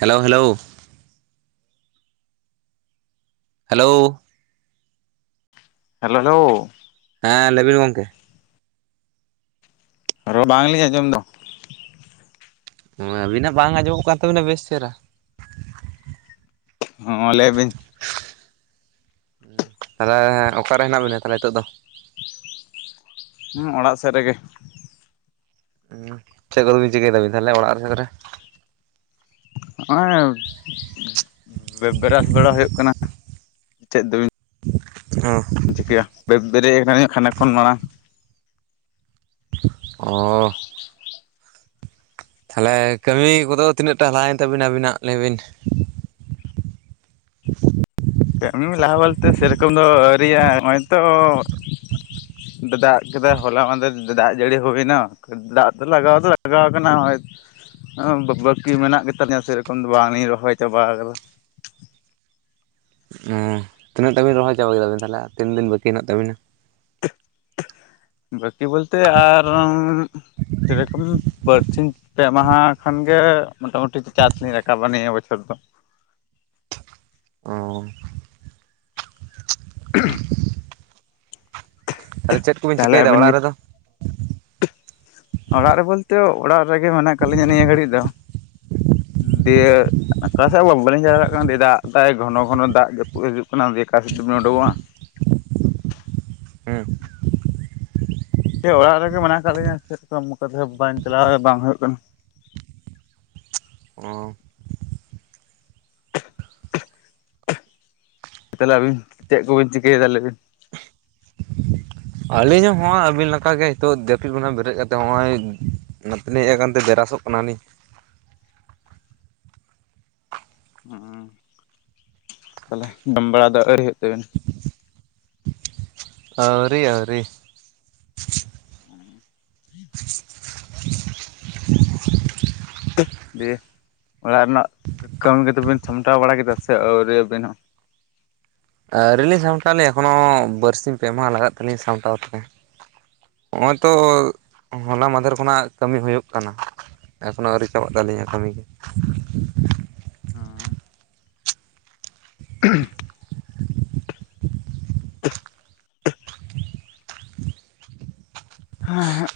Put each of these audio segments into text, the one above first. Hello hello. Hello. Hello hello. ᱦᱮᱸ ᱞᱟᱹᱭ ᱵᱤᱱ ᱜᱚᱝᱠᱮ᱾ ᱟᱨᱚ ᱵᱟᱝᱞᱤᱧ ᱟᱸᱡᱚᱢ ᱮᱫᱟ ᱾ ᱦᱩᱸ ᱟᱵᱤᱱᱟᱜ ᱵᱟᱝ ᱟᱡᱚᱢᱚᱜ ᱠᱟᱱ ᱛᱟᱵᱤᱱᱟ ᱵᱮᱥ ᱪᱮᱦᱨᱟ᱾ ᱦᱚᱸ ᱞᱟᱹᱭ ᱵᱤᱱ᱾ [inaudible] ᱛᱟᱦᱞᱮ ᱚᱠᱟᱨᱮ ᱢᱮᱱᱟᱜ ᱵᱤᱱᱟ ᱛᱟᱞᱦᱮ ᱱᱤᱛᱚᱜ ᱫᱚ? ᱦᱮᱸ ᱚᱲᱟᱜ ᱥᱮᱫ ᱨᱮᱜᱮ᱾ ᱦᱮᱸ ᱪᱮᱫ ᱠᱚᱫᱚ ᱵᱤᱱ ᱪᱤᱠᱟᱹᱭ ᱮᱫᱟᱵᱤᱱ ᱛᱟᱦᱚᱞᱮ ᱚᱲᱟᱜ ᱨᱮ ᱥᱮᱫ ᱨᱮ? ᱦᱚᱜ-ᱚᱭ [inaudible] ᱵᱨᱟ-ᱵᱨᱟᱥ ᱵᱟᱲᱟ ᱦᱩᱭᱩᱜ ᱠᱟᱱᱟ᱾ [inaudible] ᱪᱮᱫ ᱫᱚᱵᱤᱱ ᱦᱚᱸ᱾ ᱪᱤᱠᱟᱹᱭᱟ ᱵᱮ-ᱵᱮᱨᱮᱫ ᱟᱠᱟᱱᱟᱹᱧ ᱠᱷᱟᱱᱮᱜ ᱠᱷᱚᱱ ᱢᱟᱲᱟᱝ᱾ ᱚᱻ ᱛᱟᱦᱚᱞᱮ ᱠᱟᱹᱢᱤ ᱠᱚᱫᱚ ᱛᱤᱱᱟᱹᱜ ᱴᱟᱜ ᱞᱟᱦᱟᱭᱮᱱ ᱛᱟᱵᱤᱱᱟ ᱟᱵᱤᱱᱟᱜ ᱞᱟᱹᱭᱵᱤᱱ ᱾ [inaudible] ᱠᱟᱹᱢᱤ ᱞᱟᱦᱟ ᱵᱚᱞᱛᱮ ᱥᱮᱨᱚᱠᱚᱢ ᱫᱚ ᱟᱹᱣᱨᱤᱭᱟᱜ-ᱟ ᱱᱚᱜ-ᱚᱭ ᱛᱚ ᱫᱟ-ᱫᱟᱜ ᱠᱮᱫᱟ ᱦᱚᱞᱟ ᱢᱟᱸᱫᱷᱮᱨ ᱫᱟ-ᱫᱟᱜ ᱡᱟᱹᱲᱤ ᱦᱩᱭᱮᱱᱟ ᱾ ᱫᱟᱜ ᱫᱚ ᱞᱟᱜᱟᱣ ᱫᱚ ᱞᱟᱜᱟᱣ ᱠᱟᱱᱟ ᱦᱚᱜ-ᱚᱭ ᱵᱟ-ᱵᱟᱠᱤ ᱢᱮᱱᱟᱜ ᱜᱮ ᱛᱟᱞᱤᱧᱟ ᱥᱮᱨᱚᱠᱚᱢ ᱫᱚ ᱵᱟᱝᱞᱤᱧ ᱨᱚᱦᱚᱭ ᱪᱟᱵᱟ ᱟᱠᱟᱫᱟ᱾ ᱚᱸ ᱛᱤᱱᱟᱹᱜ ᱴᱟᱜ ᱵᱤᱱ ᱨᱚᱦᱚᱭ ᱪᱟᱵᱟ ᱠᱮᱫᱟᱵᱤᱱ ᱛᱟᱦᱚᱞᱮ, ᱟᱨ ᱛᱤᱱ ᱫᱤᱱ ᱵᱟᱹᱠᱤ ᱦᱮᱱᱟᱜ ᱛᱟᱵᱤᱱᱟ? ᱵᱟᱠᱤ ᱵᱚᱞᱛᱮ ᱟᱨ ᱥᱮᱨᱚᱠᱚᱢ ᱵᱟᱹᱨᱥᱤᱧ ᱯᱮ ᱢᱟᱦᱟ ᱠᱷᱟᱱ ᱜᱮ ᱢᱚᱴᱟᱢᱩᱴᱤ ᱪᱟᱥᱞᱤᱧ ᱨᱟᱠᱟᱵᱟ ᱱᱤᱭᱟᱹ ᱵᱚᱪᱷᱚᱨ ᱫᱚ᱾ ᱚᱸᱻ ᱾ [inaudible] ᱟᱨᱮ ᱪᱮᱫ ᱠᱚᱵᱤᱱ ᱛᱟᱦᱞᱮ ᱪᱤᱠᱟᱹᱭᱮᱫᱟ ᱟᱹᱵᱤᱱ ᱜᱮ [inaudible] ᱚᱲᱟᱜ ᱨᱮ ᱵᱚᱞᱛᱮ, ᱚᱲᱟᱜ ᱨᱮᱜᱮ ᱢᱮᱱᱟᱜ ᱠᱟᱜ ᱞᱤᱧᱟ ᱱᱤᱭᱟᱹ ᱜᱷᱟᱹᱲᱤᱡ ᱫᱚ᱾ ᱫᱤᱭᱮ ᱚᱠᱟᱥᱮᱫ ᱦᱚ ᱵᱟ-ᱵᱟᱹᱞᱤᱧ ᱪᱟᱞᱟᱣ ᱫᱟᱲᱮᱭᱟᱜ ᱠᱟᱱᱟ, ᱫᱤᱭᱮ ᱫᱟᱜ ᱫᱟᱭ ᱜᱷᱚᱱᱚ ᱜᱷᱚᱱᱚ ᱫᱟᱜ ᱡᱟᱹᱯᱩᱜ ᱦᱤᱡᱩᱜ ᱠᱟᱱᱟ᱾ ᱫᱤᱭᱮ ᱚᱠᱟᱥᱮᱫ ᱫᱚᱵᱤᱱ ᱩᱰᱠᱚᱜᱼᱟ? ᱦᱮᱸ᱾ ᱫᱤᱭᱮ ᱚᱲᱟᱜ ᱨᱮᱜᱮ ᱢᱮᱱᱟᱜ ᱟᱠᱟᱫ ᱞᱤᱧᱟᱹ ᱾ᱪᱮᱫᱚᱢᱠᱟ [unintelligible] ᱵᱟᱝ ᱪᱟᱞᱟᱣ ᱵᱟᱝ ᱦᱩᱭᱩᱜ ᱠᱟᱱᱟ᱾ ᱚᱻ᱾ ᱛᱟᱦᱚᱞᱮ ᱟᱹᱵᱤᱱ ᱪᱮᱫ ᱠᱚᱵᱤᱱ ᱪᱤᱠᱟᱹᱭᱮᱫᱟ ᱞᱟᱹᱭ ᱵᱤᱱ? ᱟᱹᱞᱤᱧ ᱦᱚᱸᱜᱚᱭ ᱟᱹᱵᱤᱱ ᱞᱮᱠᱟ ᱜᱮ ᱱᱤᱛᱚᱜ ᱡᱟᱹᱯᱤᱫ ᱠᱷᱚᱱᱟᱜ ᱵᱮᱨᱮᱫ ᱠᱟᱛᱮᱜ ᱱᱚᱜᱼᱚᱭ ᱱᱚᱛᱮ ᱞᱤᱧ ᱦᱮᱡ ᱟᱠᱟᱱ ᱛᱮ ᱵᱨᱟᱥᱚᱜ ᱠᱟᱱᱟᱞᱤᱧ᱾ ᱦᱚᱸ᱾ ᱛᱟᱦᱚᱞᱮ ᱡᱚᱢ ᱵᱟᱲᱟ ᱫᱚ ᱟᱹᱣᱨᱤ ᱦᱩᱭᱩᱜ ᱛᱟᱹᱵᱤᱱᱟ? ᱟᱹᱣᱨᱤ ᱟᱹᱣᱨᱤ ᱾ [inaudible] ᱫᱤᱭᱮ ᱚᱲᱟᱜ ᱨᱮᱱᱟᱜ ᱠᱟᱹᱢᱤ ᱠᱚᱫᱚᱵᱤᱱ ᱥᱟᱢᱴᱟᱣ ᱵᱟᱲᱟ ᱠᱮᱫᱟ ᱥᱮ ᱟᱹᱣᱨᱤ ᱟᱹᱵᱤᱱ ᱦᱚᱸ? ᱟᱹᱣᱨᱤ ᱞᱤᱧ ᱥᱟᱢᱴᱟᱣᱞᱤᱧ ᱮᱠᱷᱚᱱᱳ ᱵᱟᱨᱥᱤᱧ ᱯᱮ ᱢᱟᱦᱟᱸ ᱞᱟᱜᱟᱜ ᱛᱟᱹᱞᱤᱧ ᱥᱟᱢᱴᱟᱣ ᱛᱮ᱾ ᱦᱚᱜᱼᱚᱭ ᱛᱚ ᱦᱚᱞᱟ ᱢᱟᱫᱷᱮᱨ ᱠᱷᱚᱱᱟᱜ ᱠᱟᱹᱢᱤ ᱦᱩᱭᱩᱜ ᱠᱟᱱᱟ ᱾ ᱮᱠᱷᱚᱱᱚ ᱟᱹᱣᱨᱤ ᱪᱟᱵᱟᱜ ᱛᱟᱹᱞᱤᱧᱟ ᱠᱟᱹᱢᱤ ᱾ [inaudible] ᱦᱮᱸ ᱾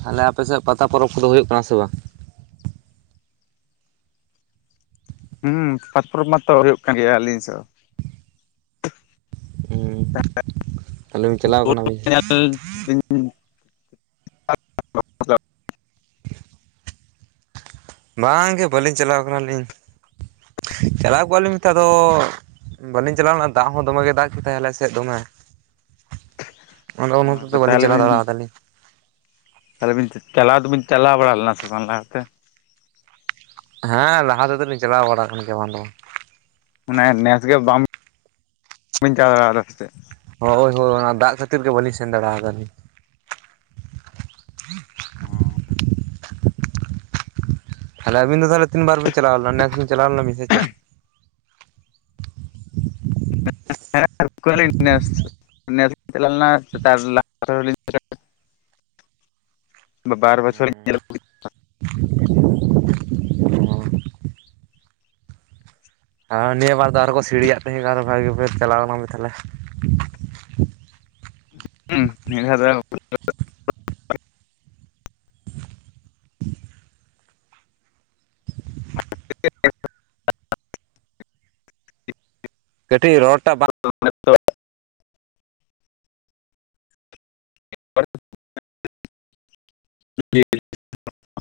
ᱛᱷᱟᱞᱮ ᱟᱯᱮᱥᱮᱫ ᱯᱟᱛᱟ ᱯᱚᱨᱚᱵᱽ ᱠᱚᱫᱚ ᱦᱩᱭᱩᱜ ᱠᱟᱱᱟ ᱥᱮ ᱵᱟᱝ? ᱦᱩᱸ ᱯᱟᱛᱚᱨ ᱢᱟᱛᱚ ᱦᱩᱭᱩᱜ ᱠᱟᱱ ᱜᱮᱭᱟ ᱟᱹᱞᱤᱧ ᱥᱮᱫ ᱦᱚᱸ ᱾ ᱦᱩᱸ ᱛᱷᱟᱞᱮ ᱵᱤᱱ ᱪᱟᱞᱟᱣ ᱠᱟᱱᱟ ᱵᱤᱱ ᱾ [unintelligible] ᱦᱮᱸ ᱵᱟᱝᱜᱮ ᱵᱟᱹᱞᱤᱧ ᱪᱟᱞᱟᱣ ᱠᱟᱱᱟᱞᱤᱧ ᱪᱟᱞᱟᱣ ᱠᱚᱜ ᱞᱤᱧ ᱢᱮᱱᱛᱮ ᱟᱫᱚ ᱵᱟᱹᱞᱤᱧ ᱪᱟᱞᱟᱣ ᱞᱮᱱᱟ ᱫᱟᱜ ᱦᱚᱸ ᱫᱚᱢᱮ ᱜᱮ ᱫᱟᱜ ᱠᱮᱫᱛᱟᱭ ᱟᱞᱮ ᱥᱮᱫ ᱫᱚᱢᱮ ᱾ ᱚᱱᱟ ᱚᱱᱟᱛᱮ ᱦᱚᱛᱮᱛᱮ ᱵᱟᱹᱞᱤᱧ ᱛᱟᱦᱚᱞᱮ ᱪᱟᱞᱟᱣ ᱵᱤᱱ ᱫᱟᱲᱮᱭᱟᱫᱟᱜ ᱞᱤᱧ ᱾ ᱛᱟᱦᱚᱞᱮ ᱵᱤᱱ ᱪᱟᱞᱟᱣ ᱫᱚᱵᱤᱱ ᱪᱟᱞᱟᱣ ᱵᱟᱲᱟ ᱞᱮᱱᱟ ᱥᱮ ᱵᱟᱝ ᱞᱟᱦᱟ ᱛᱮ ᱾ ᱦᱮᱸ ᱞᱟᱦᱟᱸ ᱛᱮᱫᱚ ᱞᱤᱧ ᱪᱟᱞᱟᱣ ᱵᱟᱲᱟᱜ ᱟᱠᱟᱱᱟ ᱜᱮᱭᱟ ᱵᱟᱝ ᱫᱚ ᱵᱟᱝ ᱾ ᱢᱟᱱᱮ ᱱᱮᱥ ᱜᱮ ᱵᱟᱝ ᱵᱟᱹᱧ ᱪᱟ ᱫᱟᱲᱮᱼᱟ ᱟᱫᱟ ᱥᱮ ᱪᱮᱫ ᱦᱳᱭ ᱦᱳᱭ ᱚᱱᱟ ᱫᱟᱜ ᱠᱷᱟᱹᱛᱤᱨ ᱜᱮ ᱵᱟᱹᱞᱤᱧ ᱥᱮᱱ ᱫᱟᱲᱮ ᱟᱫᱟᱞᱤᱧ ᱾ ᱦᱚᱸᱻ ᱛᱟᱦᱞᱮ ᱟᱹᱵᱤᱱ ᱫᱚ ᱛᱟᱦᱚᱞᱮ ᱛᱤᱱ ᱵᱟᱨ ᱵᱤᱱ ᱪᱟᱞᱟᱣᱱᱟ ᱱᱮᱥ ᱵᱤᱱ ᱪᱟᱞᱟᱣ ᱞᱮᱱᱟ ᱵᱤᱱ ᱥᱮ ᱪᱮᱫ? [inaudible] ᱱᱮᱥ ᱱᱮᱥ ᱞᱤᱧ ᱪᱟᱞᱟᱣ ᱞᱮᱱᱟ ᱛᱷᱟᱨ ᱞᱟᱦᱟᱸ ᱵᱟᱨ ᱞᱤᱧ ᱪᱟᱞᱟᱣ [unintelligible] ᱵᱟᱨ ᱵᱚᱪᱷᱚᱨ ᱞᱤᱧ ᱦᱮᱸ ᱧᱮᱞ ᱟᱹᱜᱩ [unintelligible] ᱟᱨ ᱱᱤᱭᱟᱹ ᱵᱟᱨ ᱫᱚ ᱟᱨᱦᱚᱸ ᱠᱚ ᱥᱤᱲᱤᱭᱟᱜ ᱛᱟᱦᱮᱸ ᱠᱟᱱᱟ ᱵᱷᱟᱹᱜᱤ ᱵᱤᱱ ᱪᱟᱞᱟᱣ ᱞᱮᱱᱟ ᱢᱮ ᱛᱟᱦᱚᱞᱮ ᱾ ᱦᱩᱸ ᱱᱤᱭᱟᱹ ᱫᱷᱟᱣ ᱫᱚ [unintelligible] [unintelligible] ᱠᱟᱹᱴᱤᱡ ᱨᱚᱲ ᱴᱟᱜ ᱵᱟᱝ [unintelligible] [unintelligible] ᱴᱷ [unintelligible]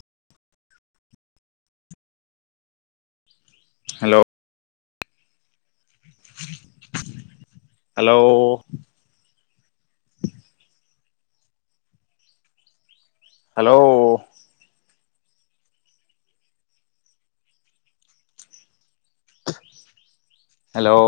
ᱦᱮᱞᱳ ᱦᱮᱞᱳ᱾ ᱦᱮᱞᱳ᱾ ᱦᱮᱞᱳ᱾